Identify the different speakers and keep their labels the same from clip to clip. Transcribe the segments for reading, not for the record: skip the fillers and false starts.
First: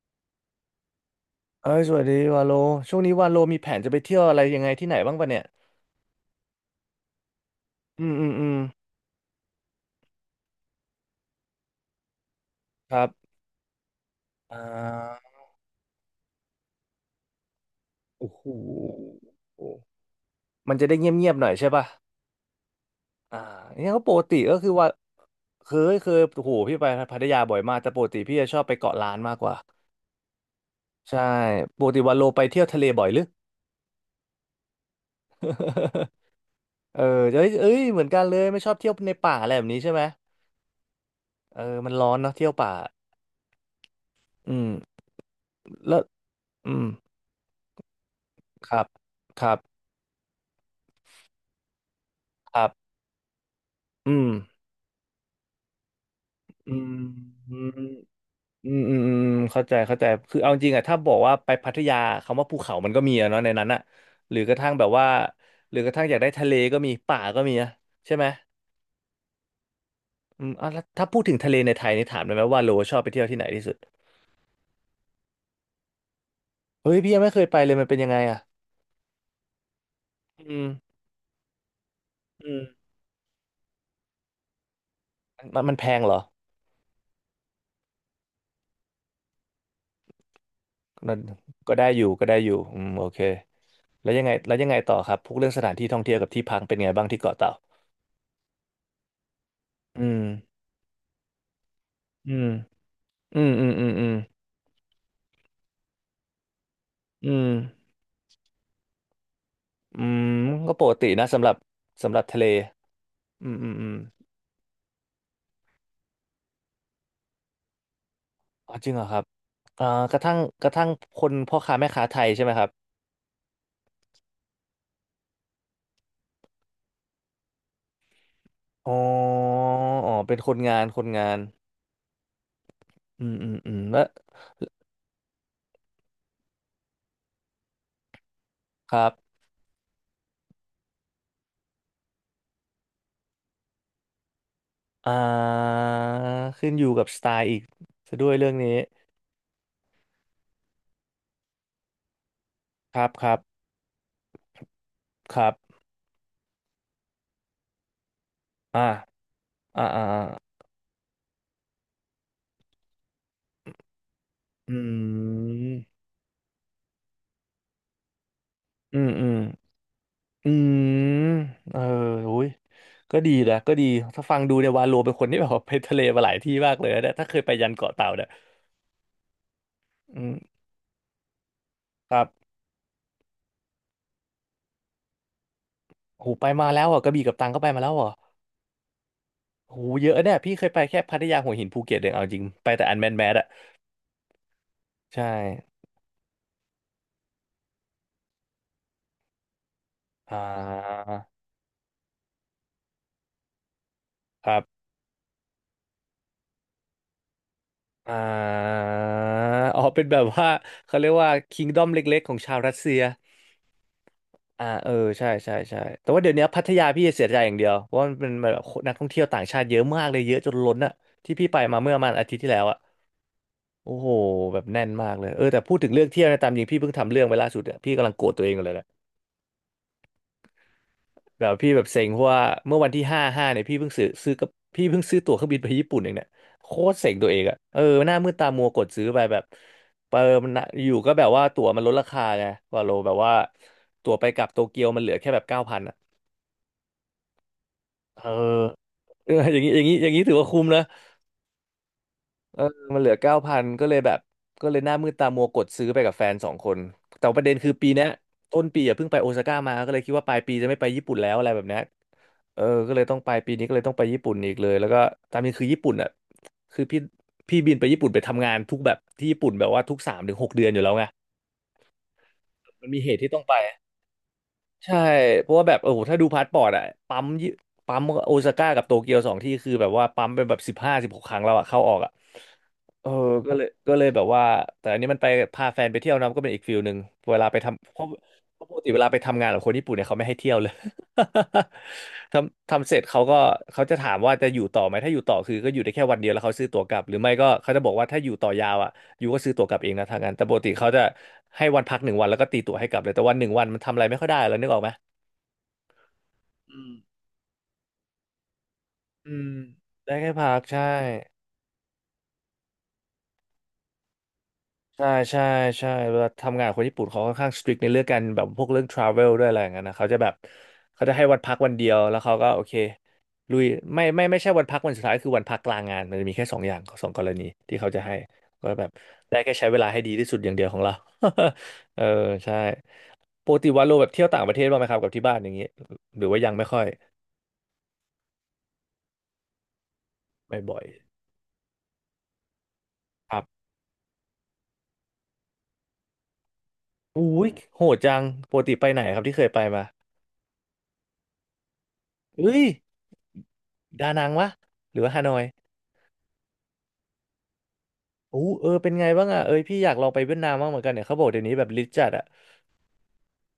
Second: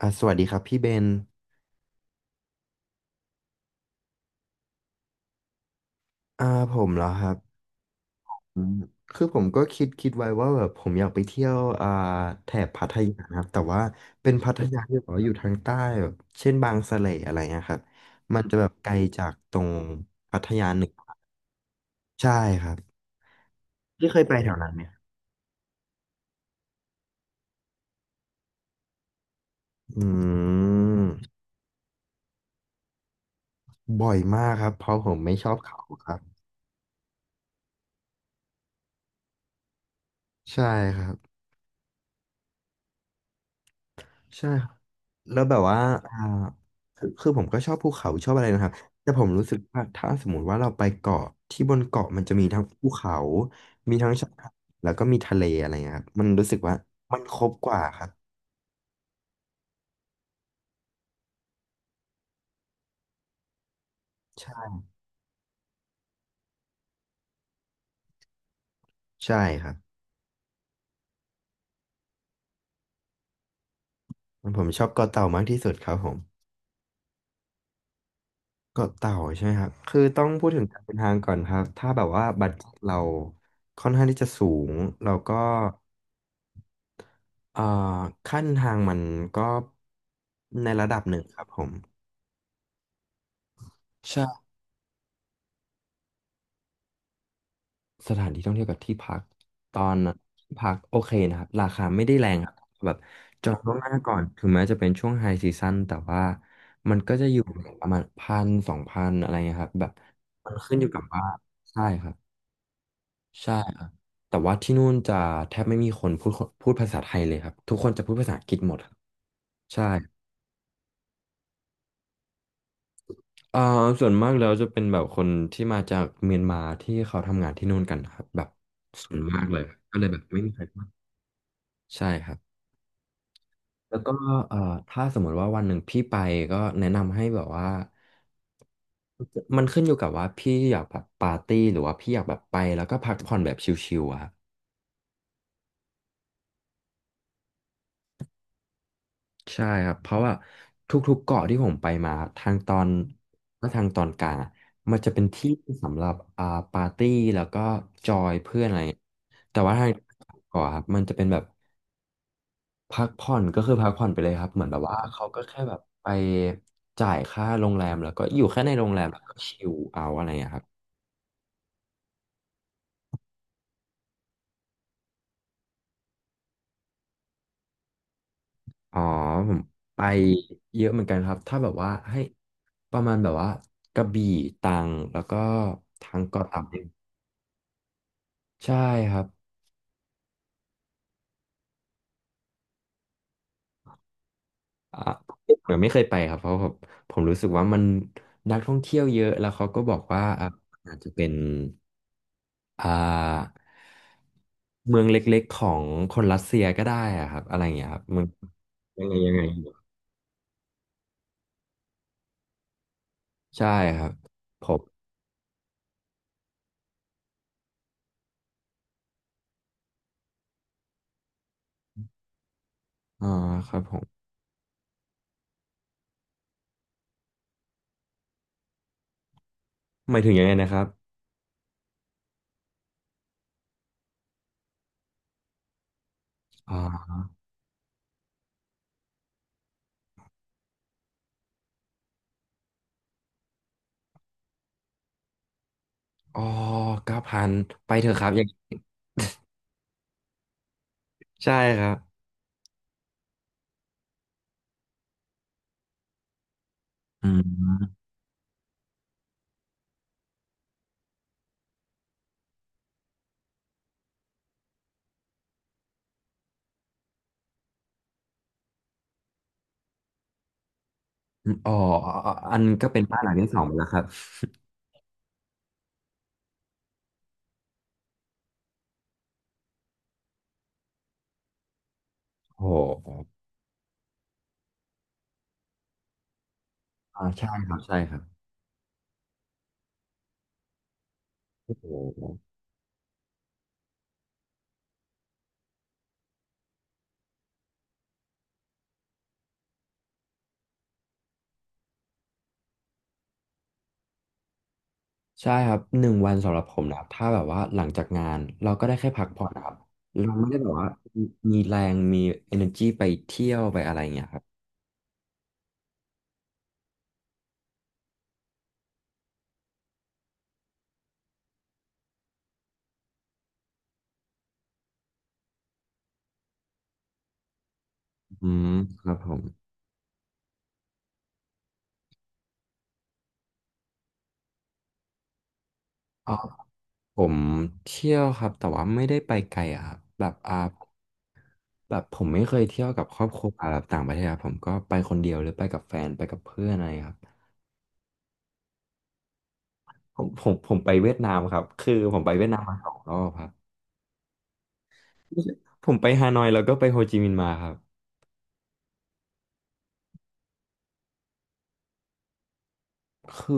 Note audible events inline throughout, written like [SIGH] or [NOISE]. Speaker 1: สวัสดีครับพี่เบน
Speaker 2: เอ้ยสวัสดีวาโล ช่วงนี้วาโลมีแผนจะไปเที่ยวอะไรยังไงที่ไหนบ้างปะเนี่ย
Speaker 1: อ่าผมเหรอครับ
Speaker 2: อืมอืมอืม
Speaker 1: อืมคือผมก็คิดไว้ว่าแบบผมอยากไปเที่ยวแถบพัท
Speaker 2: ครั
Speaker 1: ยา
Speaker 2: บ
Speaker 1: นะครับแต่ว่าเป็นพั
Speaker 2: อ่
Speaker 1: ทยาที่แบบว่า
Speaker 2: า
Speaker 1: อยู่ทางใต้แบบเช่นบางสะเลอะไรเงี้ยครับ
Speaker 2: โอ้
Speaker 1: มั
Speaker 2: โห
Speaker 1: นจะแบบไกลจากตรงพัทยา
Speaker 2: มัน
Speaker 1: เห
Speaker 2: จะ
Speaker 1: นึ่ง
Speaker 2: ได้เงียบๆหน่อยใช่ปะ
Speaker 1: ใช่ครับ
Speaker 2: อ่าเนี่ยก็
Speaker 1: พี่
Speaker 2: ป
Speaker 1: เค
Speaker 2: ก
Speaker 1: ยไป
Speaker 2: ติ
Speaker 1: แถ
Speaker 2: ก็
Speaker 1: วนั้
Speaker 2: คื
Speaker 1: น
Speaker 2: อ
Speaker 1: ไหม
Speaker 2: ว่าเคยเคยโอ้โหพี่ไปพัทยาบ่อยมาก แต่ปกติพี่จะชอบไปเกาะล้านมากกว่า
Speaker 1: อืม
Speaker 2: ใช่ปกติวาโลไปเที่ยวทะเลบ่อยหรือ
Speaker 1: บ่อยมากครับเพราะผมไม่ชอบเขาครับ
Speaker 2: [LAUGHS] เออเอ้ยเอ้ยเหมือนกันเลยไม่ชอบเที่ยวในป่าอะไรแบบนี้ใช่ไหม
Speaker 1: ใช่ครับ
Speaker 2: เออมันร้อนเนาะเที่ยวป่า
Speaker 1: ใช่
Speaker 2: อื
Speaker 1: ครั
Speaker 2: ม
Speaker 1: บแล้วแบบว่า
Speaker 2: แล้ว
Speaker 1: อ่า
Speaker 2: อืม
Speaker 1: คือผมก็ชอบภูเขาชอบอะไรนะครั
Speaker 2: ค
Speaker 1: บ
Speaker 2: รับ
Speaker 1: แต่ผม
Speaker 2: ค
Speaker 1: รู้
Speaker 2: รั
Speaker 1: สึก
Speaker 2: บ
Speaker 1: ว่าถ้าสมมติว่าเราไปเกาะที่บนเกาะมันจะมี
Speaker 2: ค
Speaker 1: ทั้ง
Speaker 2: รับ
Speaker 1: ภูเขามีทั้
Speaker 2: อื
Speaker 1: งชา
Speaker 2: ม
Speaker 1: ยหาดแล้วก็มีทะเลอะไรเงี้ยครับมันรู้สึก
Speaker 2: อื
Speaker 1: ว่า
Speaker 2: ม
Speaker 1: มันครบ
Speaker 2: อืม
Speaker 1: กว่าครับ
Speaker 2: อืมอืมอืมเข้าใจเข้าใจคือเอาจริงอะถ้าบอกว่าไปพัทยาคำว่าภูเขามันก็มีอะเนาะในนั้นอะหรือกระทั่ง
Speaker 1: ใช่
Speaker 2: แบบว่าหรือกระทั่งอยากได้ทะเลก็มีป่าก็มีนะใช่ไหม
Speaker 1: ใช่ครับ
Speaker 2: อืมอ่ะแล้วถ้าพูดถึงทะเลในไทยนี่ถามได้ไหมว่าโลชอบไปเที่ยวที่ไหนที่สุด
Speaker 1: ผมชอบเกาะเต่ามากที่สุดครับผม
Speaker 2: เฮ้ยพี่ยังไม่เคยไปเลยมันเป็นยังไงอะ
Speaker 1: เกาะเต่าใช่ไหมครับคือต้องพูด
Speaker 2: อื
Speaker 1: ถึง
Speaker 2: ม
Speaker 1: การเดินทางก่อนครับถ้าแบบว่าบัต
Speaker 2: อื
Speaker 1: เ
Speaker 2: ม
Speaker 1: เราค่อนข้างที่จะสูงเราก็
Speaker 2: มันมันแพงเหรอ
Speaker 1: เอ่อขั้นทางมันก็ในระดับห
Speaker 2: มัน
Speaker 1: นึ่งครับผม
Speaker 2: ก็ได้อยู่ก็ได้อยู่อืมโอเค
Speaker 1: ใช่
Speaker 2: แล้วยังไงต่อครับพวกเรื่องสถานที่ท่องเที่ยวกับที่พักเป็นไงบ้างที่เกาะเต่า
Speaker 1: สถานที่ท่องเที่ยวกับที่พักตอน
Speaker 2: อืม
Speaker 1: ที่พักโอเคนะครับราคาไม่ได้แร
Speaker 2: อื
Speaker 1: ง
Speaker 2: ม
Speaker 1: ครับแบบ
Speaker 2: อื
Speaker 1: จ
Speaker 2: ม
Speaker 1: อง
Speaker 2: อื
Speaker 1: ล่
Speaker 2: ม
Speaker 1: วงห
Speaker 2: อืม
Speaker 1: น้า
Speaker 2: อื
Speaker 1: ก่
Speaker 2: ม
Speaker 1: อนถึงแม้จะเป็นช่วงไฮซีซั o นแต่ว่ามันก็จะ
Speaker 2: อื
Speaker 1: อยู่
Speaker 2: ม
Speaker 1: ประมาณ1,000-2,000อะไรเงี้ยครับแบบ
Speaker 2: อืม
Speaker 1: มัน
Speaker 2: ก็
Speaker 1: ขึ้นอ
Speaker 2: ป
Speaker 1: ยู่
Speaker 2: ก
Speaker 1: กับ
Speaker 2: ติ
Speaker 1: ว่า
Speaker 2: นะสำหรับ
Speaker 1: ใช่ครั
Speaker 2: สำ
Speaker 1: บ
Speaker 2: หรับทะเลอื
Speaker 1: ใช่
Speaker 2: มอืม
Speaker 1: ครั
Speaker 2: อื
Speaker 1: บ
Speaker 2: ม
Speaker 1: แต่ว่าที่นู่นจะแทบไม่มีคนพูดภาษาไทยเลยครับทุกคนจะพูดภาษาอังกฤษห
Speaker 2: อ๋
Speaker 1: ม
Speaker 2: อ
Speaker 1: ดค
Speaker 2: จริ
Speaker 1: รับ
Speaker 2: งเหรอครับ
Speaker 1: ใช่
Speaker 2: อ่ากระทั่งคนพ่อค้าแม่ค้าไทยใช่ไหมครับ
Speaker 1: เอ่อส่วนมากแล้วจะเป็นแบบคนที่มาจากเมียนมาที่เขาทำงานที่นู่นกันครับแบบ
Speaker 2: อ๋อ
Speaker 1: ส่วนมากเลยก็เลย
Speaker 2: อ๋อ
Speaker 1: แบบ
Speaker 2: เป็น
Speaker 1: ไม่
Speaker 2: ค
Speaker 1: มีใค
Speaker 2: น
Speaker 1: ร
Speaker 2: งา
Speaker 1: พู
Speaker 2: น
Speaker 1: ด
Speaker 2: คนงาน
Speaker 1: ใช่ครับ
Speaker 2: อืมอืมอืม
Speaker 1: แล้
Speaker 2: แล้
Speaker 1: ว
Speaker 2: ว
Speaker 1: ก็เอ่อถ้าสมมติว่าวันหนึ่งพี่ไปก็แนะนำให้แบบว่า
Speaker 2: ครับ
Speaker 1: มันขึ้นอยู่กับว่าพี่อยากแบบปาร์ตี้หรือว่าพี่อยากแบบไปแล้วก็พักผ่อนแบบชิลๆอะครับ
Speaker 2: อ่าขึ้นอยู่กับสไตล์อีกซะด้วยเรื่องนี้
Speaker 1: ใช่ครับเพราะว่าทุกๆเกาะที่ผมไปมาทางตอน
Speaker 2: ครับครับ
Speaker 1: และทางตอนกลางอะมันจะเป็น
Speaker 2: ครั
Speaker 1: ที่
Speaker 2: บ
Speaker 1: สำหรับปาร์ตี้แล้วก็จอยเพื่อนอะไร
Speaker 2: อ่า
Speaker 1: เงี้ยแต่ว่า
Speaker 2: อ่า
Speaker 1: ทาง
Speaker 2: อ่า
Speaker 1: เกาะครับมันจะเป็นแบบ พักผ่อนก็คือพักผ่อนไปเลยครับเหมือน
Speaker 2: อื
Speaker 1: แบ
Speaker 2: ม
Speaker 1: บว่าเขาก็
Speaker 2: อื
Speaker 1: แค่แบบไปจ่ายค่าโรงแรมแล้วก็อยู่แค่ในโรงแรม
Speaker 2: ม
Speaker 1: แล้ว
Speaker 2: อื
Speaker 1: ก็
Speaker 2: ม
Speaker 1: ชิลเอาอะไรอย่างเงี้
Speaker 2: อื
Speaker 1: ยครับ
Speaker 2: มเอออุ้ยก็ดีนะก็ดีถ้าฟังดูเนี่ยวาโลเป็นคนที่แบบว่าไปทะเลมาหลายที่มากเลยนะเนี่ยถ้าเคยไปยันเกาะเต่าเนี่ย
Speaker 1: อ๋อผมไป
Speaker 2: อืม
Speaker 1: เยอะเหมือนกันครับถ้าแบบว่า
Speaker 2: ค
Speaker 1: ให้
Speaker 2: รับ
Speaker 1: ประมาณแบบว่ากระบี่ตรังแล้วก็ทาง
Speaker 2: โห
Speaker 1: เกาะ
Speaker 2: ไป
Speaker 1: เต่า
Speaker 2: มา
Speaker 1: เนี่
Speaker 2: แล้วอ่ะ
Speaker 1: ย
Speaker 2: กระบี่กับตรังก็ไปมาแล้วอ่ะ
Speaker 1: ใช่ครับ
Speaker 2: โหเยอะเนี่ยพี่เคยไปแค่พัทยาหัวหินภูเก็ตเองเอาจริงไปแต่อันแมนแมสอ่ะ
Speaker 1: อ่ะ
Speaker 2: ใช่
Speaker 1: ผมยังไม่เคยไปครับเพราะผมรู้สึกว่ามันนักท่องเที่ยวเยอะแล้วเขาก็บอกว่า
Speaker 2: อ่
Speaker 1: อ่ะอาจ
Speaker 2: า
Speaker 1: จะเป็น อ่า
Speaker 2: ครับ
Speaker 1: เมืองเล็กๆของคนรัสเซียก็ได้อะครับอะไรอย่างเงี้ยครับ
Speaker 2: อ่
Speaker 1: เมือง
Speaker 2: า
Speaker 1: ยังไงยังไง
Speaker 2: อ๋อเป็นแบบว่าเขาเรียกว่าคิงดอมเล็กๆของชาวรัสเซีย
Speaker 1: ใช่ครับผ
Speaker 2: อ่าเออ
Speaker 1: ม
Speaker 2: ใช่ใช่ใช่แต่ว่าเดี๋ยวนี้พัทยาพี่เสียใจอย่างเดียวเพราะว่ามันเป็นแบบนักท่องเที่ยวต่างชาติเยอะมากเลยเยอะจนล้นอะที่พี่ไปมาเมื่อประมาณอาทิตย์ที่แล้วอะ
Speaker 1: อ่าครับผ
Speaker 2: โอ้
Speaker 1: ม
Speaker 2: โหแบบแน่นมากเลยเออแต่พูดถึงเรื่องเที่ยวนะตามจริงพี่เพิ่งทำเรื่องไปล่าสุดอะพี่กำลังโกรธตัวเองอยู่เลยแหละ
Speaker 1: หมายถึงยังไงนะครับ
Speaker 2: แบบพี่แบบเซ็งเพราะว่าเมื่อวันที่5/5เนี่ยพี่เพิ่งซื้อตั๋วเครื่องบินไปญี่ปุ่นเองเนี่ยโคตรเซ็
Speaker 1: อ่า
Speaker 2: งตัวเองอะเออหน้ามืดตามัวกดซื้อไปแบบเปิมนะอยู่ก็แบบว่าตั๋วมันลดราคาไงว่าโลแบบว่าตั๋วไปกลับโตเกียวมันเหลือแค่แบบเก้าพันอะ
Speaker 1: อ๋อ9,000ไปเถอะ
Speaker 2: เอ
Speaker 1: ค
Speaker 2: อ
Speaker 1: รับอย่าง
Speaker 2: เอออย่างนี้อย่างนี้อย่างนี้ถือว่าคุ้มนะ
Speaker 1: ใช่ครับ
Speaker 2: เออมันเหลือเก้าพันก็เลยแบบก็เลยหน้ามืดตามัวกดซื้อไปกับแฟนสองคนแต่
Speaker 1: อื
Speaker 2: ประเด็นคือปี
Speaker 1: ม
Speaker 2: เนี้ยต้นปีอ่ะเพิ่งไปโอซาก้ามาก็เลยคิดว่าปลายปีจะไม่ไปญี่ปุ่นแล้วอะไรแบบเนี้ยเออก็เลยต้องไปปีนี้ก็เลยต้องไปญี่ปุ่นอีกเลยแล้วก็ตามนี้คือญี่ปุ่นอ่ะคือพี่บินไปญี่ปุ่นไปทำงานทุกแบบที่ญี่ปุ่นแบบว่าทุก3-6 เดือนอยู่แล้วไง
Speaker 1: อ๋ออันก็
Speaker 2: มัน
Speaker 1: เป็
Speaker 2: มี
Speaker 1: น
Speaker 2: เห
Speaker 1: บ้าน
Speaker 2: ตุ
Speaker 1: หลั
Speaker 2: ที่
Speaker 1: ง
Speaker 2: ต้อง
Speaker 1: ที่
Speaker 2: ไป
Speaker 1: สองแล้วครับ
Speaker 2: ใช่เพราะว่าแบบโอ้โหถ้าดูพาสปอร์ตอะปั๊มยี่ปั๊มโอซาก้ากับโตเกียวสองที่คือแบบว่าปั๊มเป็นแบบ15-16 ครั้งแล้วอะเข้าออกอะ
Speaker 1: โอ้
Speaker 2: เอ
Speaker 1: โห
Speaker 2: อก็เลยแบบว่าแต่อันนี้มันไปพาแฟนไปเที่ยวนะก็เป็นอีกฟิลหนึ่งเว
Speaker 1: ใช่
Speaker 2: ลาไป
Speaker 1: ครับ
Speaker 2: ทำ
Speaker 1: ใช่
Speaker 2: เพราะ
Speaker 1: ครับ
Speaker 2: เพราะปกติเวลาไปทำงานกับคนญี่ปุ่นเนี่ยเขาไม่ให้เที่ยวเลย
Speaker 1: โอ้โห
Speaker 2: [LAUGHS] ทำเสร็จเขาก็เขาจะถามว่าจะอยู่ต่อไหมถ้าอยู่ต่อคือก็อยู่ได้แค่วันเดียวแล้วเขาซื้อตั๋วกลับหรือไม่ก็เขาจะบอกว่าถ้าอยู่ต่อยาวอะ ยูก็ซื้อตั๋วกลับเองนะทางนั้นแต่ปกติเขาจะให้วันพักหนึ่งวันแล้วก็ตีตั๋วให้กลับเลย แต่วันหนึ่งวันมันทำอะไรไม่ค่อยได้แล้วนึกออกไหม
Speaker 1: ใช่ครับ1 วันสำหรับผ
Speaker 2: อื
Speaker 1: ม
Speaker 2: ม
Speaker 1: นะครับถ้าแบบว่าหลังจากงานเราก็ได้แค่พัก
Speaker 2: อื
Speaker 1: ผ่อ
Speaker 2: ม
Speaker 1: นนะครับ
Speaker 2: ได้
Speaker 1: เรา
Speaker 2: แค่
Speaker 1: ไม่
Speaker 2: พั
Speaker 1: ได้
Speaker 2: ก
Speaker 1: แบบ
Speaker 2: ใช่
Speaker 1: ว่ามีแรงมี energy ไปเที่ยวไปอะไรอย่างเงี้ยครับ
Speaker 2: ใช่ใช่ใช่เวลาทำงานกับคนญี่ปุ่นเขาค่อนข้างสตริกในเรื่องการแบบพวกเรื่องทราเวลด้วยอะไรอย่างเงี้ยนะเขาจะแบบเขาจะให้วันพักวันเดียวแล้วเขาก็โอเคลุยไม่ไม่ไม่ใช่วันพักวันสุดท้ายคือวันพักกลางงานมันจะมีแค่สองอย่างสองกรณีที่เขาจะให้
Speaker 1: อื
Speaker 2: ก็
Speaker 1: ม
Speaker 2: แบบ
Speaker 1: ครับผ
Speaker 2: ได้
Speaker 1: ม
Speaker 2: แค่ใช้เวลาให้ดีที่สุดอย่างเดียวของเรา [LAUGHS] เออใช่ปกติวันโลแบบเที่ยวต่างประเทศบ้างไหมครับกับที่บ้านอย่างนี้หรือ
Speaker 1: อ๋อ
Speaker 2: ว่ายังไม่ค่อย
Speaker 1: ผมเที่ยวครับแต่ว่าไม่ได้ไปไกลอะครับแบบ
Speaker 2: ไม่บ่อย
Speaker 1: แบบผมไม่เคยเที่ยวกับครอบ
Speaker 2: ค
Speaker 1: ค
Speaker 2: รับ
Speaker 1: รัวแบบต่างประเทศครับผมก็ไปคนเดียวหรือไปกับแฟนไปกับเพื่อนอะไรครับ
Speaker 2: อุ้ยโหดจังปกติไปไหนครับที่เคยไปมา
Speaker 1: ผมไปเวียดนามครับคือผมไปเวียด
Speaker 2: เฮ้
Speaker 1: นาม
Speaker 2: ย
Speaker 1: มา2 รอบครับ
Speaker 2: ดานังวะหรือว่าฮานอย
Speaker 1: ผมไปฮานอยแล้วก็ไปโฮจิมินห์มาครับ
Speaker 2: โอ้เออเป็นไงบ้างอ่ะเอ้ยพี่อยากลองไปเวียดนามบ้างเหมือนกันเนี่ยเขาบอกเดี๋ยวนี้แบบลิจัดอ่ะ
Speaker 1: คือ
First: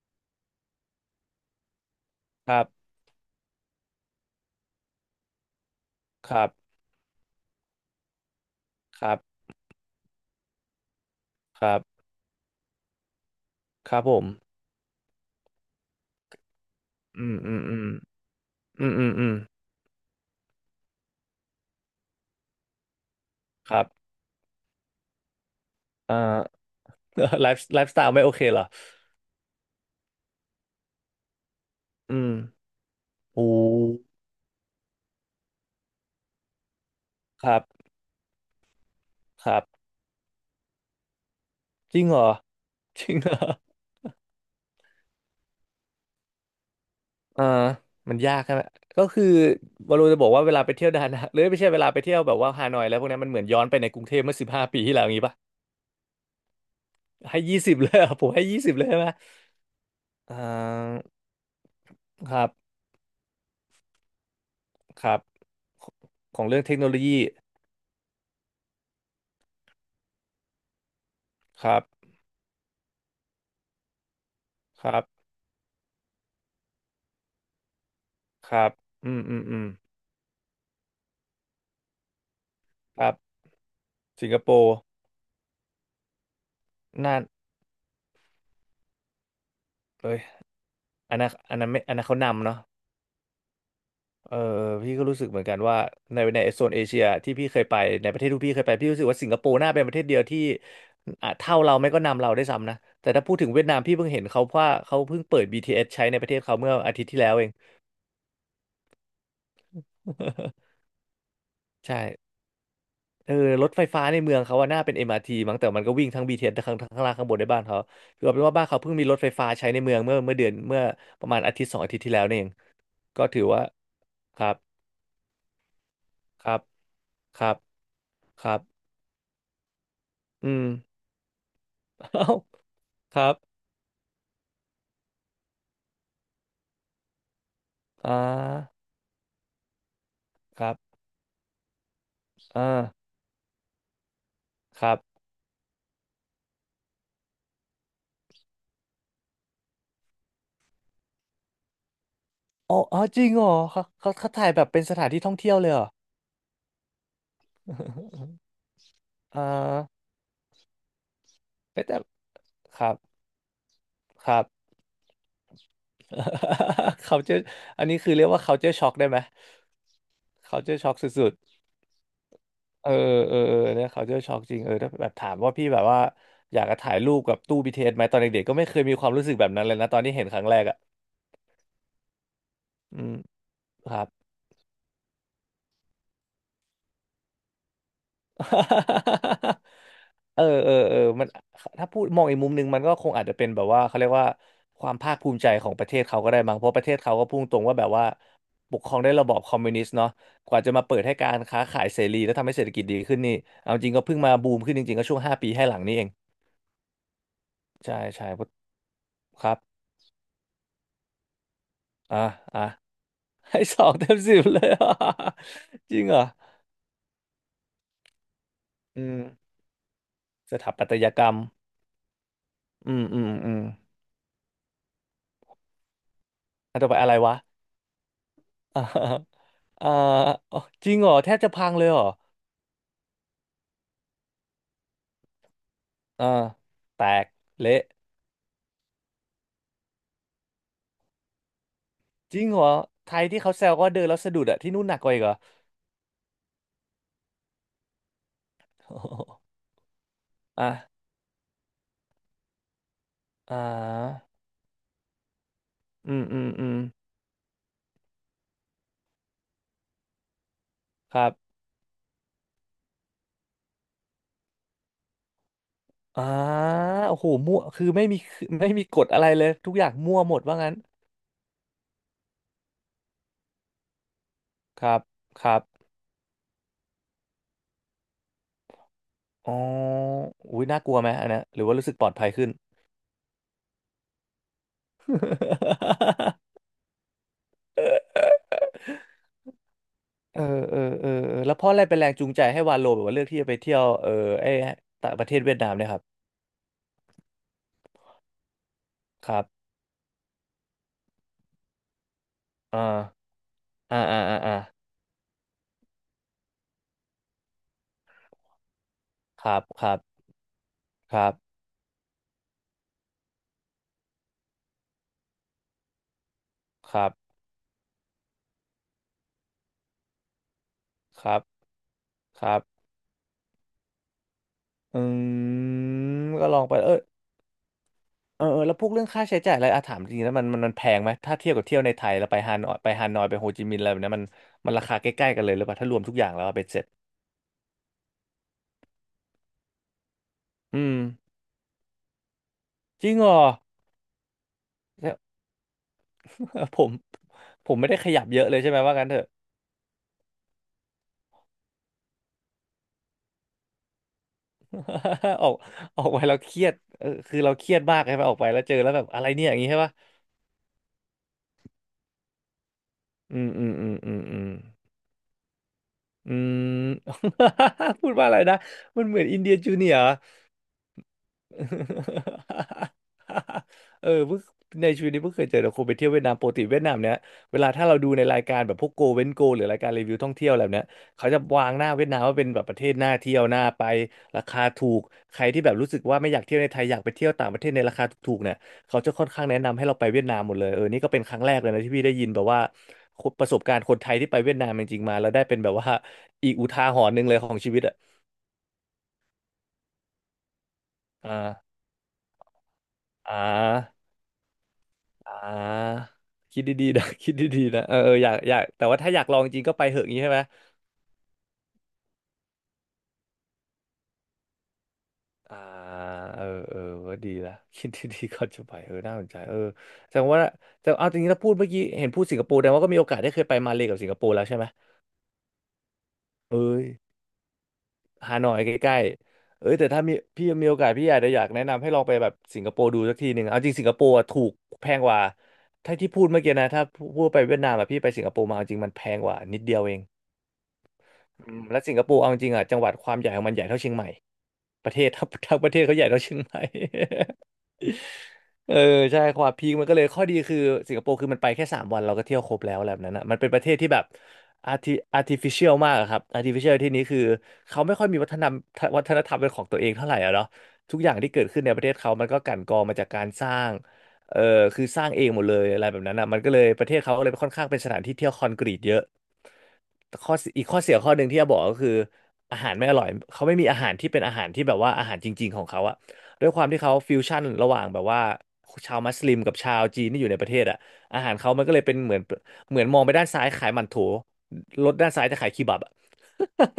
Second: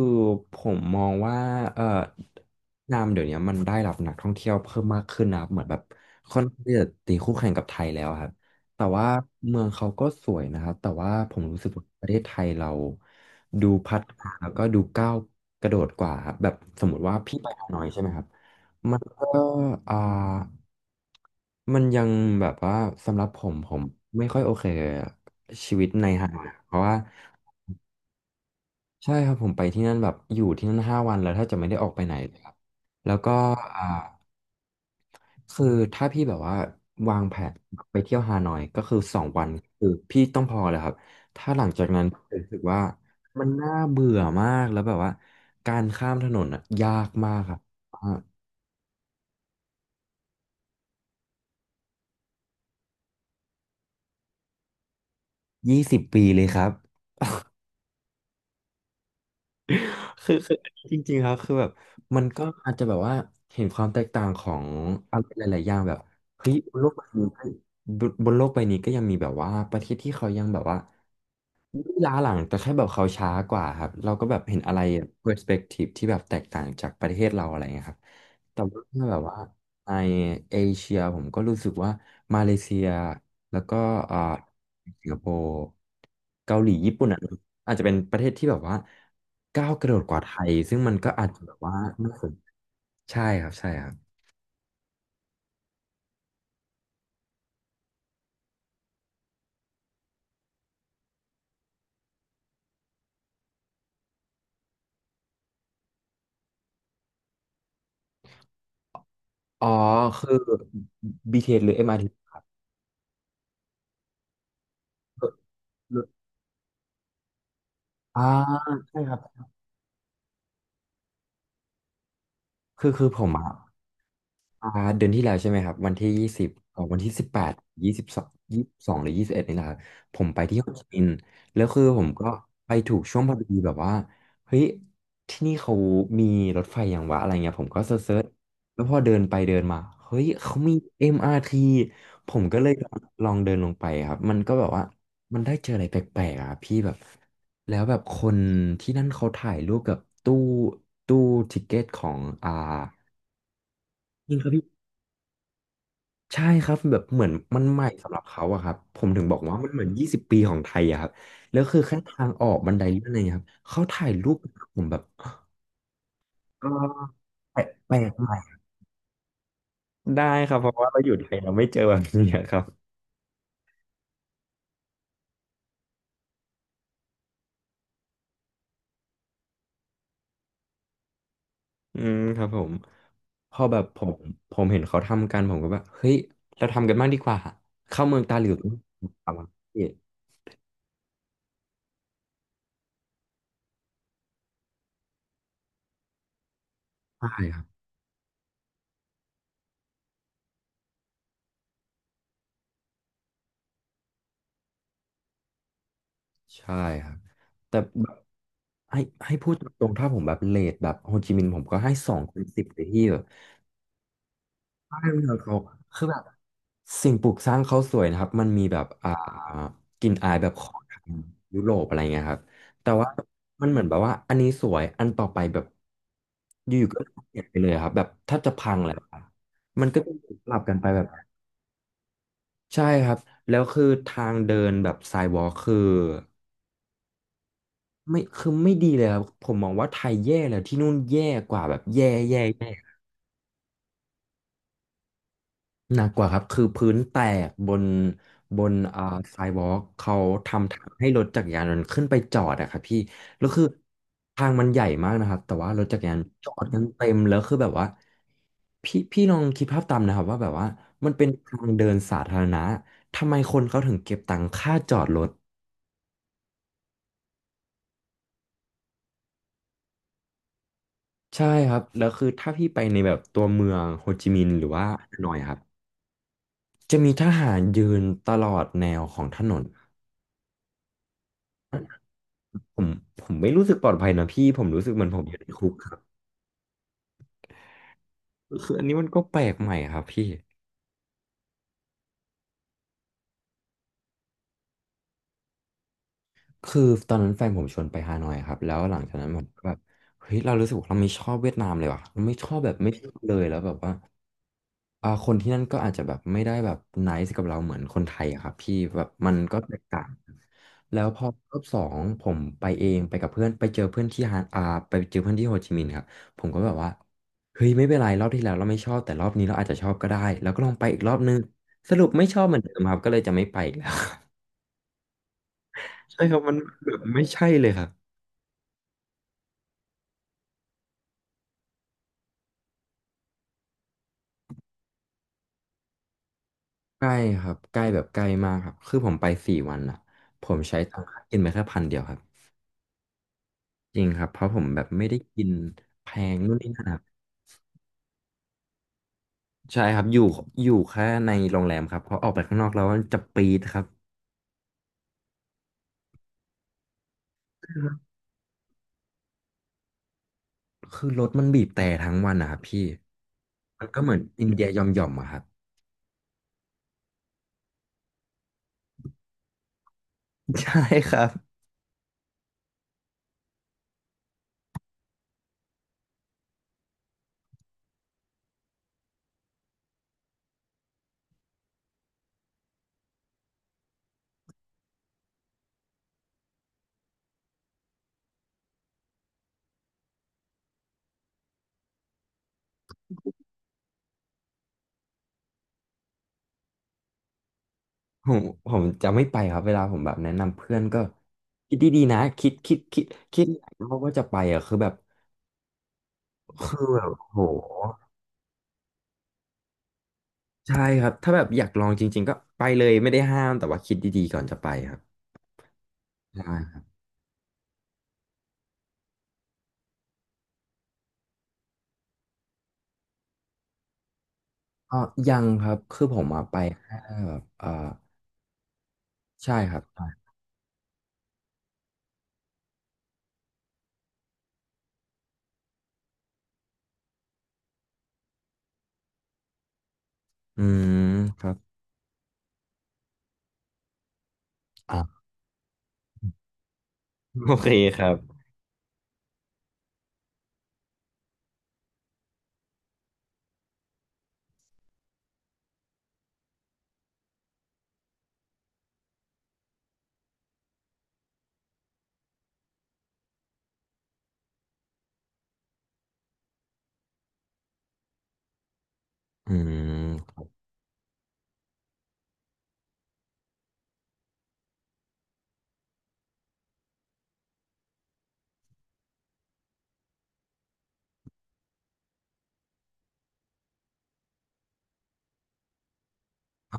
Speaker 1: ผมมองว่าเอ่อเ
Speaker 2: ครั
Speaker 1: วีย
Speaker 2: บ
Speaker 1: ดนามเดี๋ยวนี้มันได้รับนักท่องเที่ยวเพิ่มมากขึ้นนะครับเหมือนแบบ
Speaker 2: ค
Speaker 1: ค่อ
Speaker 2: รั
Speaker 1: นข้างที่
Speaker 2: บ
Speaker 1: จะตีคู่แข่งกับไทยแล้วครับแต่
Speaker 2: ค
Speaker 1: ว่า
Speaker 2: รับ
Speaker 1: เมืองเขาก็สวยนะครับแต่ว่าผมรู้
Speaker 2: ค
Speaker 1: สึก
Speaker 2: รับ
Speaker 1: ว่าประเทศไทยเราดู
Speaker 2: ค
Speaker 1: พั
Speaker 2: รับ
Speaker 1: ฒ
Speaker 2: ผ
Speaker 1: นา
Speaker 2: ม
Speaker 1: แล้วก็ดูก้าวกระโดดกว่าครับแบบสมมติว่า
Speaker 2: อืม
Speaker 1: พี่ไป
Speaker 2: อืม
Speaker 1: ฮา
Speaker 2: อื
Speaker 1: นอ
Speaker 2: ม
Speaker 1: ยใช่ไหมครับ
Speaker 2: อืม
Speaker 1: มัน
Speaker 2: อืมอื
Speaker 1: ก็
Speaker 2: ม
Speaker 1: อ่ามันยังแบบว่าสำหรับผมผ
Speaker 2: ครั
Speaker 1: ม
Speaker 2: บ
Speaker 1: ไม่ค่อยโอเคกับชีวิตใน
Speaker 2: อ่า
Speaker 1: ฮานอยเพราะว่า
Speaker 2: [LAUGHS] ไลฟ์ [LAUGHS] ไลฟ์สไตล์ไม่โอเคเหรอ
Speaker 1: ใช่ครับผมไปที่นั่นแบบอยู่ที่นั่น5 วันแล้วถ้าจะไม่ได้ออกไปไหน
Speaker 2: อืม
Speaker 1: เลยครับแล้วก็
Speaker 2: โอ้
Speaker 1: อ่าคือถ้าพี่แบบว่าวางแผ
Speaker 2: ค
Speaker 1: น
Speaker 2: รับ
Speaker 1: ไปเที่ยวฮานอยก็คือสองวั
Speaker 2: ค
Speaker 1: น
Speaker 2: รับ
Speaker 1: คือพี่ต้องพอแล้วครับถ้าหลังจาก
Speaker 2: จริ
Speaker 1: นั้น
Speaker 2: งเหรอ
Speaker 1: รู้สึกว่า
Speaker 2: [LAUGHS] จริงเหร
Speaker 1: มั
Speaker 2: อ
Speaker 1: นน่าเบื่อมากแล้วแบบว่าการข้ามถนนอ่ะยากมาก
Speaker 2: อ่า
Speaker 1: ครับ
Speaker 2: มันยากใช่ไหมก็คือวาโลจะบอกว่าเวลาไปเที่ยวดานัง [LAUGHS] หรือไม่ใช่เวลาไปเที่ยวแบบว่าฮานอยแล้วพวกนั้นมันเหมือนย้อนไปในกรุงเทพเมื่อ15 ปีที่แล้วอย่างงี้ป่ะ
Speaker 1: 20 ปีเลยครับ
Speaker 2: ให้ยี่สิบเลยอะผมให้ยี่สิบเลยใช่ไหม
Speaker 1: คือ
Speaker 2: อ่
Speaker 1: คืออันนี้จ
Speaker 2: า
Speaker 1: ริงๆครับคือแบบมัน
Speaker 2: ค
Speaker 1: ก็
Speaker 2: รับ
Speaker 1: อาจจะแบบว่าเห็นความแตกต่างของ
Speaker 2: ครั
Speaker 1: อะ
Speaker 2: บ
Speaker 1: ไรหลายๆอย่างแบบ
Speaker 2: ของ
Speaker 1: เฮ้ย
Speaker 2: เรื่องเท
Speaker 1: บ
Speaker 2: ค
Speaker 1: นโล
Speaker 2: โน
Speaker 1: ก
Speaker 2: โล
Speaker 1: ใบ
Speaker 2: ยี
Speaker 1: นี้ก็บนโลกใบนี้ก็ยังมีแบบว่าประเทศที่เขายังแบบว่า
Speaker 2: ครับ
Speaker 1: ล้าหลังแต่แค่แบบเขาช้ากว่าครับเราก็แบบเห็นอะไร
Speaker 2: ครับ
Speaker 1: เ e อร์สเปกทีฟที่แบบแตกต่างจากประเทศเราอะไรเงี้ยครับ
Speaker 2: ค
Speaker 1: แต่
Speaker 2: รับ
Speaker 1: ว่าถ้า
Speaker 2: อื
Speaker 1: แบ
Speaker 2: ม
Speaker 1: บ
Speaker 2: อื
Speaker 1: ว่า
Speaker 2: มอืม
Speaker 1: ในเอเชียผมก็รู้สึกว่ามาเลเซีย
Speaker 2: ครับ
Speaker 1: แล้วก็อ่า
Speaker 2: สิงคโปร์
Speaker 1: สิงคโปร์เกาหลีญี่ปุ่น
Speaker 2: น่า
Speaker 1: อ่ะ
Speaker 2: น
Speaker 1: อาจจะเป็นประเทศที่แบบว่าก้าวกระโดด
Speaker 2: เล
Speaker 1: ก
Speaker 2: ย
Speaker 1: ว่าไทยซึ่งมันก็
Speaker 2: อัน
Speaker 1: อาจ
Speaker 2: นั้น
Speaker 1: จะแบ
Speaker 2: อั
Speaker 1: บ
Speaker 2: นนั้น
Speaker 1: ว่า
Speaker 2: ไม่อันนั้น
Speaker 1: น่า
Speaker 2: เขา
Speaker 1: สน
Speaker 2: นำเนาะ
Speaker 1: ใช่ครับใช่ครับ
Speaker 2: เออพี่ก็รู้สึกเหมือนกันว่าในในโซนเอเชียที่พี่เคยไปในประเทศที่พี่เคยไปพี่รู้สึกว่าสิงคโปร์น่าเป็นประเทศเดียวที่อ่ะเท่าเราไม่ก็นำเราได้วยซ้ำนะแต่ถ้าพูดถึงเวียดนามพี่เพิ่งเห็นเขาว่าเขาเพิ่งเปิดบีทีเอสใช้ในประเทศเขาเมื่ออาทิตย์ที่แล้วเอง
Speaker 1: อ๋อคือ BTS หรือ
Speaker 2: [LAUGHS] ใช่
Speaker 1: MRT อ
Speaker 2: เออรถไฟฟ้าในเมืองเขาว่าน่าเป็นเอ t มอาร์ทีมั้งแต่มันก็
Speaker 1: มอา
Speaker 2: วิ่ง
Speaker 1: ร์ที
Speaker 2: ทั้ง BTS ทเอสทั้งข้างข้างล่างข้างบนในบ้านเขา
Speaker 1: อ่า
Speaker 2: คือเอาเป็นว่าบ้านเขาเพิ่ง
Speaker 1: ใช่
Speaker 2: มี
Speaker 1: ค
Speaker 2: ร
Speaker 1: รั
Speaker 2: ถ
Speaker 1: บ
Speaker 2: ไฟฟ้าใช้ในเมืองเมื่อเมื่อเดือนเมื่อประมาณอาทิตย์2 อาทิตย์ที่แล้วนี่เอง
Speaker 1: คือผ
Speaker 2: ก็
Speaker 1: ม
Speaker 2: ถือ
Speaker 1: อะ
Speaker 2: ว่าครับ
Speaker 1: อ่าเดือนที่แล้วใช่ไหมครับวันที่ยี่สิ
Speaker 2: ค
Speaker 1: บ
Speaker 2: รับ
Speaker 1: ออกวันที่สิบ
Speaker 2: ค
Speaker 1: แป
Speaker 2: รั
Speaker 1: ด
Speaker 2: บ
Speaker 1: ยี่สิบสอง
Speaker 2: ครั
Speaker 1: ยี่
Speaker 2: บ
Speaker 1: สิบสองหรือยี่สิบเอ็ดนี่แหละครับผมไป
Speaker 2: อื
Speaker 1: ที่
Speaker 2: ม
Speaker 1: โฮจิมินห์แล้วคือผม
Speaker 2: [LAUGHS] เอ้า
Speaker 1: ก็ไปถูก
Speaker 2: ค
Speaker 1: ช่วง
Speaker 2: รั
Speaker 1: พอดี
Speaker 2: บ
Speaker 1: แบบว่าเฮ้ยที่นี่เขามีรถไฟอย่างวะอะไรเงี้ยผมก็เซิ
Speaker 2: อ่า
Speaker 1: ร์ชๆแล้วพอเดินไปเดินมาเฮ้ยเขา
Speaker 2: ครั
Speaker 1: มี
Speaker 2: บ
Speaker 1: MRT ผมก็
Speaker 2: อ
Speaker 1: เลย
Speaker 2: ่า
Speaker 1: ลองเดินลงไปครับมันก็แบบว่า
Speaker 2: ครับ
Speaker 1: มันได้เจออะไรแปลกๆอ่ะพี่แบบ แล้วแบบคนที่นั่นเขาถ่ายรูปกับตู้ทิกเก็ตของ
Speaker 2: อ๋ออ๋อจริงเหรอเขา
Speaker 1: จริงค
Speaker 2: ถ่า
Speaker 1: รั
Speaker 2: ย
Speaker 1: บ
Speaker 2: แบ
Speaker 1: พี่
Speaker 2: บเป็นสถานที่ท่องเที่ยวเลยเหรอ
Speaker 1: ใช่ครับแบบเหมือนมันใหม่สำหรับเขาอะครับผมถึงบ
Speaker 2: [LAUGHS]
Speaker 1: อก
Speaker 2: อ่า
Speaker 1: ว่ามันเหมือน20 ปีของไทยอะครับแล้วคือ
Speaker 2: ไม่
Speaker 1: แค่
Speaker 2: แต่
Speaker 1: ทางออกบัน
Speaker 2: ค
Speaker 1: ได
Speaker 2: รับ
Speaker 1: เลื่อนอะไรเงี้ยครับเขาถ่าย
Speaker 2: ค
Speaker 1: รูป
Speaker 2: รับ
Speaker 1: กับผมแบบ่
Speaker 2: [LAUGHS] เขาจะ
Speaker 1: แปลก
Speaker 2: อัน
Speaker 1: แปล
Speaker 2: นี้คื
Speaker 1: ก
Speaker 2: อเรีย
Speaker 1: ให
Speaker 2: ก
Speaker 1: ม่
Speaker 2: ว่าเขาเจอช็อกได้ไหม
Speaker 1: ได้ครับ
Speaker 2: เขา
Speaker 1: เพ
Speaker 2: เจ
Speaker 1: ราะ
Speaker 2: อ
Speaker 1: ว่า
Speaker 2: ช็อก
Speaker 1: เรา
Speaker 2: ส
Speaker 1: อยู่ไท
Speaker 2: ุด
Speaker 1: ยเราไม่เจอแบบนี้ครับ
Speaker 2: เออเออเออเนี่ย culture shock จริงเออถ้าแบบถามว่าพี่แบบว่าอยากจะถ่ายรูปกับตู้บีทีเ t สไหมตอนเด็กๆก็ไม่เคยมีความรู้สึกแบบนั้นเลยนะตอนที่เห็นครั้งแรกอ่ะ
Speaker 1: อืมครับผม
Speaker 2: อืม
Speaker 1: พอแบบ
Speaker 2: ค
Speaker 1: ผ
Speaker 2: รับ
Speaker 1: มผมเห็นเขาทำกันผมก็แบบเฮ้ยเราทำกันบ้างดีกว่าเข้าเมืองตาหลิวต้องทำอะไร
Speaker 2: [LAUGHS] เออเออเออมันถ้าพูดมองอีกมุมหนึ่งมันก็คงอาจจะเป็นแบบว่าเขาเรียกว่าความภาคภูมิใจของประเทศเขาก็ได้มั้งเพราะประเทศเขาก็
Speaker 1: ใช่
Speaker 2: พุ่งต
Speaker 1: ค
Speaker 2: ร
Speaker 1: รั
Speaker 2: ง
Speaker 1: บ
Speaker 2: ว่าแบบว่าปกครองด้วยระบอบคอมมิวนิสต์เนาะกว่าจะมาเปิดให้การค้าขายเสรีและทำให้เศรษฐกิจดีขึ้นนี่เอาจริงก็เพิ่งมาบูมขึ้นจริงๆก็ช่วงห้าปีให้หลังนี้เอง
Speaker 1: ใช่ครับแต่
Speaker 2: ใช่
Speaker 1: แบบ
Speaker 2: ใช่
Speaker 1: ให้ให้
Speaker 2: ค
Speaker 1: พูด
Speaker 2: รับ
Speaker 1: ตรงๆถ้าผมแบบเลทแบบโฮจิมินห์ผมก็ให้สอ
Speaker 2: อ่ะ
Speaker 1: งเป็น
Speaker 2: อ่ะ
Speaker 1: สิบเลยที่แบบ
Speaker 2: ให้2 เต็ม 10เลยอ่ะ
Speaker 1: บ้านเมืองเขา
Speaker 2: [LAUGHS] จริ
Speaker 1: คื
Speaker 2: ง
Speaker 1: อ
Speaker 2: เห
Speaker 1: แบ
Speaker 2: รอ
Speaker 1: บสิ่งปลูกสร้างเขาสวยนะครับมันมีแบบ
Speaker 2: อืม
Speaker 1: กลิ่นอายแบบ
Speaker 2: ส
Speaker 1: ขอ
Speaker 2: ถา
Speaker 1: ง
Speaker 2: ปัต
Speaker 1: ทา
Speaker 2: ย
Speaker 1: ง
Speaker 2: กรรม
Speaker 1: ยุโรปอะไรเงี้ยครับแต่
Speaker 2: อืม
Speaker 1: ว่า
Speaker 2: อืมอืม
Speaker 1: มันเหมือนแบบว่าอันนี้สวยอันต่อไปแบบอ
Speaker 2: อันต่
Speaker 1: ยู่
Speaker 2: อ
Speaker 1: ๆ
Speaker 2: ไป
Speaker 1: ก็
Speaker 2: อะไร
Speaker 1: เป
Speaker 2: วะ
Speaker 1: ลี่ยนไปเลยครับแบบแทบจะพั
Speaker 2: [LAUGHS]
Speaker 1: ง
Speaker 2: อ่า
Speaker 1: เลยครับมั
Speaker 2: อ่า
Speaker 1: นก็จะสลั
Speaker 2: อ๋อ
Speaker 1: บกันไป
Speaker 2: จริง
Speaker 1: แบบ
Speaker 2: เหรอแทบจะพังเลยเหรอ
Speaker 1: ใช่ครับแล้วคือทางเดินแบบไซวอล์คคือ
Speaker 2: อ่าแตก เละ
Speaker 1: ไม่คือไม่ดีเลยครับผมมองว่าไทยแย่แล้วที่นู่นแย่กว่าแบบแย่
Speaker 2: จ
Speaker 1: แย่
Speaker 2: ริงเหร
Speaker 1: แย่
Speaker 2: อไทยที่เขาแซวก็เดินแล้วสะดุดอะที่นู่นหนักกว่าอีกเหรอ
Speaker 1: หนักกว่าครับคือพื้นแตกบน
Speaker 2: โอ้
Speaker 1: อ่า
Speaker 2: โห
Speaker 1: ไซ
Speaker 2: [LAUGHS]
Speaker 1: วอล์กเขาทำทาง
Speaker 2: อ่ะ
Speaker 1: ให้รถจักรยานยนต์ขึ้นไปจอดอะครับพี่แล้ว
Speaker 2: อ่
Speaker 1: คือ
Speaker 2: า
Speaker 1: ทางมันใหญ่มากนะครับแต่ว่ารถจักรยา
Speaker 2: อื
Speaker 1: น
Speaker 2: มอื
Speaker 1: จ
Speaker 2: ม
Speaker 1: อด
Speaker 2: อืม
Speaker 1: กันเต็มแล้วคือแบบว่าพี่ลองคิดภาพตามนะครับว่าแบบว่ามัน
Speaker 2: ค
Speaker 1: เป็
Speaker 2: รั
Speaker 1: นทา
Speaker 2: บ
Speaker 1: งเดินสาธารณะทำไมคนเขาถึงเก็บตังค่าจอดรถ
Speaker 2: อ่าโอ้โหมั่วคือไม่มีไม่มีกฎอะไรเลยทุกอย่างมั่วหมดว่างั้น
Speaker 1: ใช่ครับแล้วคือถ้าพี่ไปในแบบตัวเมืองโฮจิมินห์หรือ
Speaker 2: ค
Speaker 1: ว่า
Speaker 2: รับ
Speaker 1: ฮานอย
Speaker 2: ค
Speaker 1: ครั
Speaker 2: รั
Speaker 1: บ
Speaker 2: บ
Speaker 1: จะมีทหารยืนตลอดแนวของถ
Speaker 2: อ๋
Speaker 1: น
Speaker 2: อ
Speaker 1: น
Speaker 2: อุ้ยน่ากลัวไหมอันเนี้ยหรือว่ารู้สึกปลอดภัยขึ้น
Speaker 1: ผมผมไม่รู้สึกปลอดภัยนะพี่ผมรู้สึกเหมือนผมอยู่ในคุกครับ
Speaker 2: [LAUGHS] เ
Speaker 1: คืออันนี้มันก็แปลกใหม่ครับพี่
Speaker 2: ออเออเออเออแล้วเพราะอะไรเป็นแรงจูงใจให้วาโลแบบว่าเลือกที่จะไปเที่ยวเออไอ้ต่างประเทศเวียดนามเนี่ยครับ
Speaker 1: คือตอนนั้นแฟนผมชวนไปฮานอยครับแล้วหลังจากนั้
Speaker 2: ค
Speaker 1: นผ
Speaker 2: รั
Speaker 1: มก็
Speaker 2: บ
Speaker 1: แบบเฮ้ยเรารู้สึกว่าเราไม่ชอบเวียดนามเลยว่ะเราไม่ชอบแบบ
Speaker 2: อ่า
Speaker 1: ไม่ชอบเลยแล้วแบบว่า
Speaker 2: อ่าอ่าอ่าอ่า
Speaker 1: คนที่นั่นก็อาจจะแบบไม่ได้แบบไนซ์กับเราเหมือนคนไทยอะครับพี่แบบมัน
Speaker 2: ค
Speaker 1: ก็
Speaker 2: รับ
Speaker 1: แตก
Speaker 2: ครับ
Speaker 1: ต่าง แล้ว
Speaker 2: ค
Speaker 1: พอ
Speaker 2: รับ
Speaker 1: รอบสองผมไปเองไปกับเพื่อนไปเจอเพื่อนที่โฮจิมินห์ครับผมก็แบบว่า
Speaker 2: ครับ
Speaker 1: เฮ้ยไม่เป็นไรรอบที่แล้วเราไม่ชอบแต่รอบนี้เราอาจจะชอบก็ได้แล้วก็ลองไปอีกรอบ
Speaker 2: ค
Speaker 1: นึ
Speaker 2: รั
Speaker 1: ง
Speaker 2: บ
Speaker 1: สรุปไม่ชอ
Speaker 2: ค
Speaker 1: บเห
Speaker 2: รั
Speaker 1: มือ
Speaker 2: บ
Speaker 1: นเดิมครับก็เลยจะไม่ไปอีกแล้ว
Speaker 2: อืม
Speaker 1: [LAUGHS] ใช่ครับ
Speaker 2: ก็
Speaker 1: มั
Speaker 2: ล
Speaker 1: น
Speaker 2: องไปเอ
Speaker 1: แบ
Speaker 2: อ
Speaker 1: บไม่ใช่เลยครับ
Speaker 2: เออเออแล้วพวกเรื่องค่าใช้จ่ายอะไรอาถามจริงๆแล้วมันแพงไหมถ้าเทียบกับเที่ยวในไทยแล้วไปฮานอยไปโฮจิมินห์อะไรแบบเนี้ยมันมันราคาใกล้ๆกันเลยหรือเปล่าถ้ารวมทุกอย่างแล้วอะเป็นเสร็จ
Speaker 1: ใกล้ครับใกล้แบบใกล้มากครับคือผมไป4 วันอ่ะผมใช้
Speaker 2: อืม
Speaker 1: ตังค่ากินไปแค่พันเดียวครับ
Speaker 2: จริงเหรอ
Speaker 1: จริงครับเพราะผมแบบไม่
Speaker 2: แล้
Speaker 1: ได้
Speaker 2: ว
Speaker 1: กินแพงนู่นนี่
Speaker 2: [LAUGHS] ผ
Speaker 1: นั่น
Speaker 2: ม
Speaker 1: ครับ
Speaker 2: ผมไม่ได้ขยับเยอะเลยใช่ไหมว่างั้นเถอะ
Speaker 1: ใช่ครับอยู่แค่ในโรงแรมครับเพราะออกไปข้างนอกแล้วมันจะปีดครับ
Speaker 2: [LAUGHS] ออกออกไปแล้วเครียดเออคือเราเครียดมากใช่ไหมออกไปแล้วเจอแล้วแบบอะไรเนี่ยอย่างงี้ใช่ปะ
Speaker 1: คือรถมันบีบแต่ทั้งวันนะครับพี่
Speaker 2: อืมอืม
Speaker 1: มั
Speaker 2: อื
Speaker 1: น
Speaker 2: ม
Speaker 1: ก็เห
Speaker 2: อื
Speaker 1: มือ
Speaker 2: ม
Speaker 1: น
Speaker 2: อืม
Speaker 1: อินเดียยอมยอมอะครับ
Speaker 2: อืม [LAUGHS] พูดว่าอะไรนะมันเหมือนอินเดียจูเนียร์
Speaker 1: [LAUGHS] ใช่ครับ
Speaker 2: [LAUGHS] เออเพิ่งในชีวิตนี้เพิ่งเคยเจอแต่คนไปเที่ยวเวียดนามปกติเวียดนามเนี้ยเวลาถ้าเราดูในรายการแบบพวกโกเว้นโกหรือรายการรีวิวท่องเที่ยวอะไรแบบเนี้ยเขาจะวางหน้าเวียดนามว่าเป็นแบบประเทศน่าเที่ยวน่าไปราคาถูกใครที่แบบรู้สึกว่าไม่อยากเที่ยวในไทยอยากไปเที่ยวต่างประเทศในราคาถูกๆเนี่ยเขาจะค่อนข้างแนะนำให้เราไปเวียดนามหมดเลยเออนี่ก็เป็นครั้งแรกเลยนะที่พี่ได้ยินแบบว่า [LAUGHS] คนประสบการณ์คนไทยที่ไปเวียดนามจริงๆมาแล้วได้เป็นแบบว่าอีกอุทาหรณ์หนึ่งเลยของชีวิตอ่ะ
Speaker 1: ผมจะไม่ไปครับเวลาผมแบบแนะนำเพื่อนก็
Speaker 2: อ่า
Speaker 1: คิดดีๆนะ
Speaker 2: อ่
Speaker 1: คิดหลายรอบ
Speaker 2: า
Speaker 1: ว่าจะไปอะคือแบบ
Speaker 2: อ่าคิดดีๆนะ [LAUGHS] คิด
Speaker 1: โห
Speaker 2: ดีๆนะเออเอออยากแต่ว่าถ้าอยากลองจริงก็ไปเหอะงนี้ใช่ไหม
Speaker 1: ใช่ครับถ้าแบบอยากลองจริงๆก็ไปเลยไม่ได้ห้ามแต่ว่าคิดดีๆก่อนจะไปครับ
Speaker 2: อ่าเออ
Speaker 1: ใช่ค
Speaker 2: เอ
Speaker 1: รั
Speaker 2: อ
Speaker 1: บ
Speaker 2: ก็ดีละ [LAUGHS] คิดดีๆก่อนจะไปเออน่าสนใจเออแสดงว่าแสดงเอาจริงๆถ้าพูดเมื่อกี้เห็นพูดสิงคโปร์แต่ว่าก็มีโอกาสได้เคยไปมาเลกับสิงคโปร์แล้วใช่ไหม
Speaker 1: อ๋อยังครับคือผมอะไป
Speaker 2: เอ้ย
Speaker 1: แค่แบบเออ
Speaker 2: ฮานอยใกล้
Speaker 1: ใช่
Speaker 2: ๆเอ้
Speaker 1: ค
Speaker 2: ย
Speaker 1: รับ
Speaker 2: แต่ถ้า
Speaker 1: ใช่
Speaker 2: มีพี่มีโอกาสพี่อาจจะอยากแนะนำให้ลองไปแบบสิงคโปร์ดูสักทีหนึ่งเอาจริงสิงคโปร์อะถูกแพงกว่าถ้าที่พูดเมื่อกี้นะถ้าพูดไปเวียดนามอะพี่ไปสิงคโปร์มาเอาจริงมันแพงกว่านิดเดียวเอง
Speaker 1: อืมค
Speaker 2: อื
Speaker 1: รับ
Speaker 2: มและสิงคโปร์เอาจริงๆอ่ะจังหวัดความใหญ่ของมันใหญ่เท่าเชียงใหม่ประเท
Speaker 1: อ่ะ
Speaker 2: ศ [LAUGHS] ทั้งประเทศเขาใหญ่เท่าเชียงใหม่
Speaker 1: [LAUGHS] โอเคครับ
Speaker 2: เออใช่ความพีคมันก็เลยข้อดีคือสิงคโปร์คือมันไปแค่3 วันเราก็เที่ยวครบแล้วอะไรแบบนั้นนะมันเป็นประเทศที่แบบ arti artificial มากอะครับ artificial ที่นี้คือเขาไม่ค่อยมีวัฒนธรรมเป็นของตัวเองเท่าไหร่อะเนาะทุกอย่างที่เกิดขึ้นในประเทศเขามันก็กลั่นกรองมาจากการสร้างเออคือสร้างเองหมดเลยอะไรแบบนั้นนะมันก็เลยประเทศเขาก็เลยค่อนข้างเป็นสถานที่เที่ยวคอนกรีตเยอะ
Speaker 1: อืม
Speaker 2: อีกข้อเสียข้อหนึ่งที่จะบอกก็คืออาหารไม่อร่อยเขาไม่มีอาหารที่เป็นอาหารที่แบบว่าอาหารจริงๆของเขาอะ ด้วยความที่เขาฟิวชั่นระหว่างแบบว่าชาวมัสลิมกับชาวจีนที่อยู่ในประเทศอ่ะอาหารเขามันก็เลยเป็นเหมือนมองไปด้านซ้ายขายหมั่นโถรถด้านซ้ายจะขายคีบับอ่ะ
Speaker 1: อ่า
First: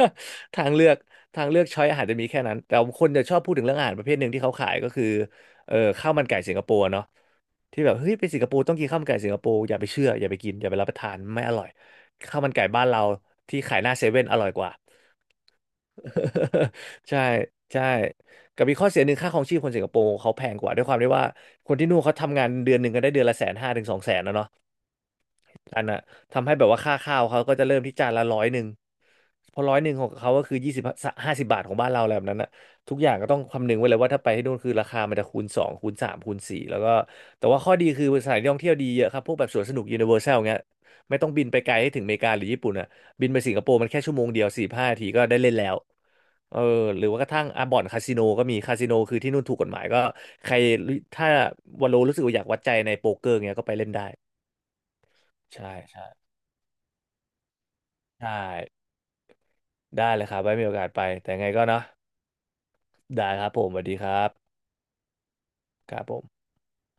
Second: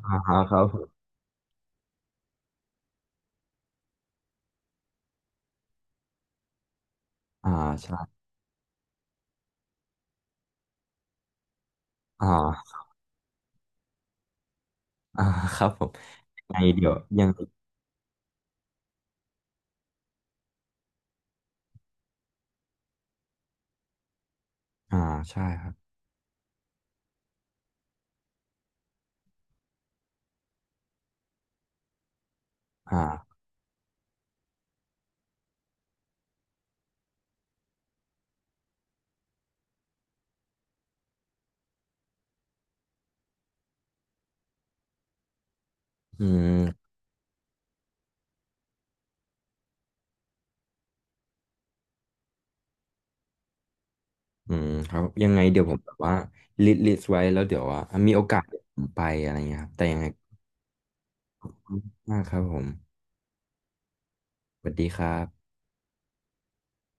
Speaker 1: ค รั
Speaker 2: ทา
Speaker 1: บ
Speaker 2: ง
Speaker 1: ผ
Speaker 2: เลือก
Speaker 1: ม
Speaker 2: ทางเลือกช้อยอาหารจะมีแค่นั้นแต่คนจะชอบพูดถึงเรื่องอาหารประเภทหนึ่งที่เขาขายก็คือเออข้าวมันไก่สิงคโปร์เนาะ
Speaker 1: อ่า
Speaker 2: ที่แบบ
Speaker 1: ใช่
Speaker 2: เฮ้ยไปสิงคโปร์ต้องกินข้าวมันไก่สิงคโปร์อย่าไปเชื่ออย่าไปกินอย่าไปรับประทานไม่อร่อย
Speaker 1: อ่า
Speaker 2: ข้าวมันไก่บ้าน
Speaker 1: [LAUGHS]
Speaker 2: เราที่ขายหน้าเซเว่นอร่อยกว่า
Speaker 1: อ่าครับผมยังไง
Speaker 2: [LAUGHS]
Speaker 1: เดี๋ยว
Speaker 2: ใช่
Speaker 1: ยัง
Speaker 2: ใช่กับมีข้อเสียหนึ่งค่าครองชีพคนสิงคโปร์เขาแพงกว่าด้วยความที่ว่าคนที่นู่นเขาทำงานเดือนหนึ่งก็ได้เดือนละ150,000 ถึง 200,000นะเนาะ
Speaker 1: อ่าใช่ครับ
Speaker 2: อันน่ะทำให้แบบว่าค่าข้าวเขาก็จะเริ่มที่จานละร้อยหนึ่งเพอร้อยหนึ่งของเขาก็คือ20 ถึง 50 บาทของบ้านเราอะไรแบบนั้นน่ะทุก
Speaker 1: อ่า
Speaker 2: อย่างก็ต้องคำนึงไว้เลยว่าถ้าไปให้นู่นคือราคามันจะคูณสองคูณสามคูณสี่แล้วก็แต่ว่าข้อดีคือสถานที่ท่องเที่ยวดีเยอะครับพวกแบบสวนสนุกยูนิเวอร์แซลเงี้ยไม่ต้องบินไปไกลให้ถึงอเมริกาหรือญี่ปุ่นอ่ะบินไปสิงคโปร์มันแค่ชั่วโมงเดียว4-5 นาทีก็ได้เล่นแล้ว
Speaker 1: อื
Speaker 2: เออ
Speaker 1: ม
Speaker 2: หรือว่ากระทั่งอ่ะบ่อนคาสิโนก็มีคาสิโนคือที่นู่นถูกกฎหมายก็ใครถ้าวาโลรู้สึกว่าอยากวัดใจในโป๊กเกอร์เงี้ยก็ไปเล่นได้
Speaker 1: อืมครับยังไงเดี๋ยว
Speaker 2: ใช่
Speaker 1: ผมแบบ
Speaker 2: ใช่
Speaker 1: ว่าลิสต์ไว้แล้วเดี๋ยวว่ามีโอกา
Speaker 2: ได้
Speaker 1: สเดี๋ยวผมไปอะไรเงี้ยครับแต่ยังไง
Speaker 2: ได้เลยครับไว้มีโอกาสไปแต่ไงก็เนาะ
Speaker 1: มากครับผม
Speaker 2: ได้ครับผมสวัสดีครับ
Speaker 1: สวัสดีครับ
Speaker 2: ครับผม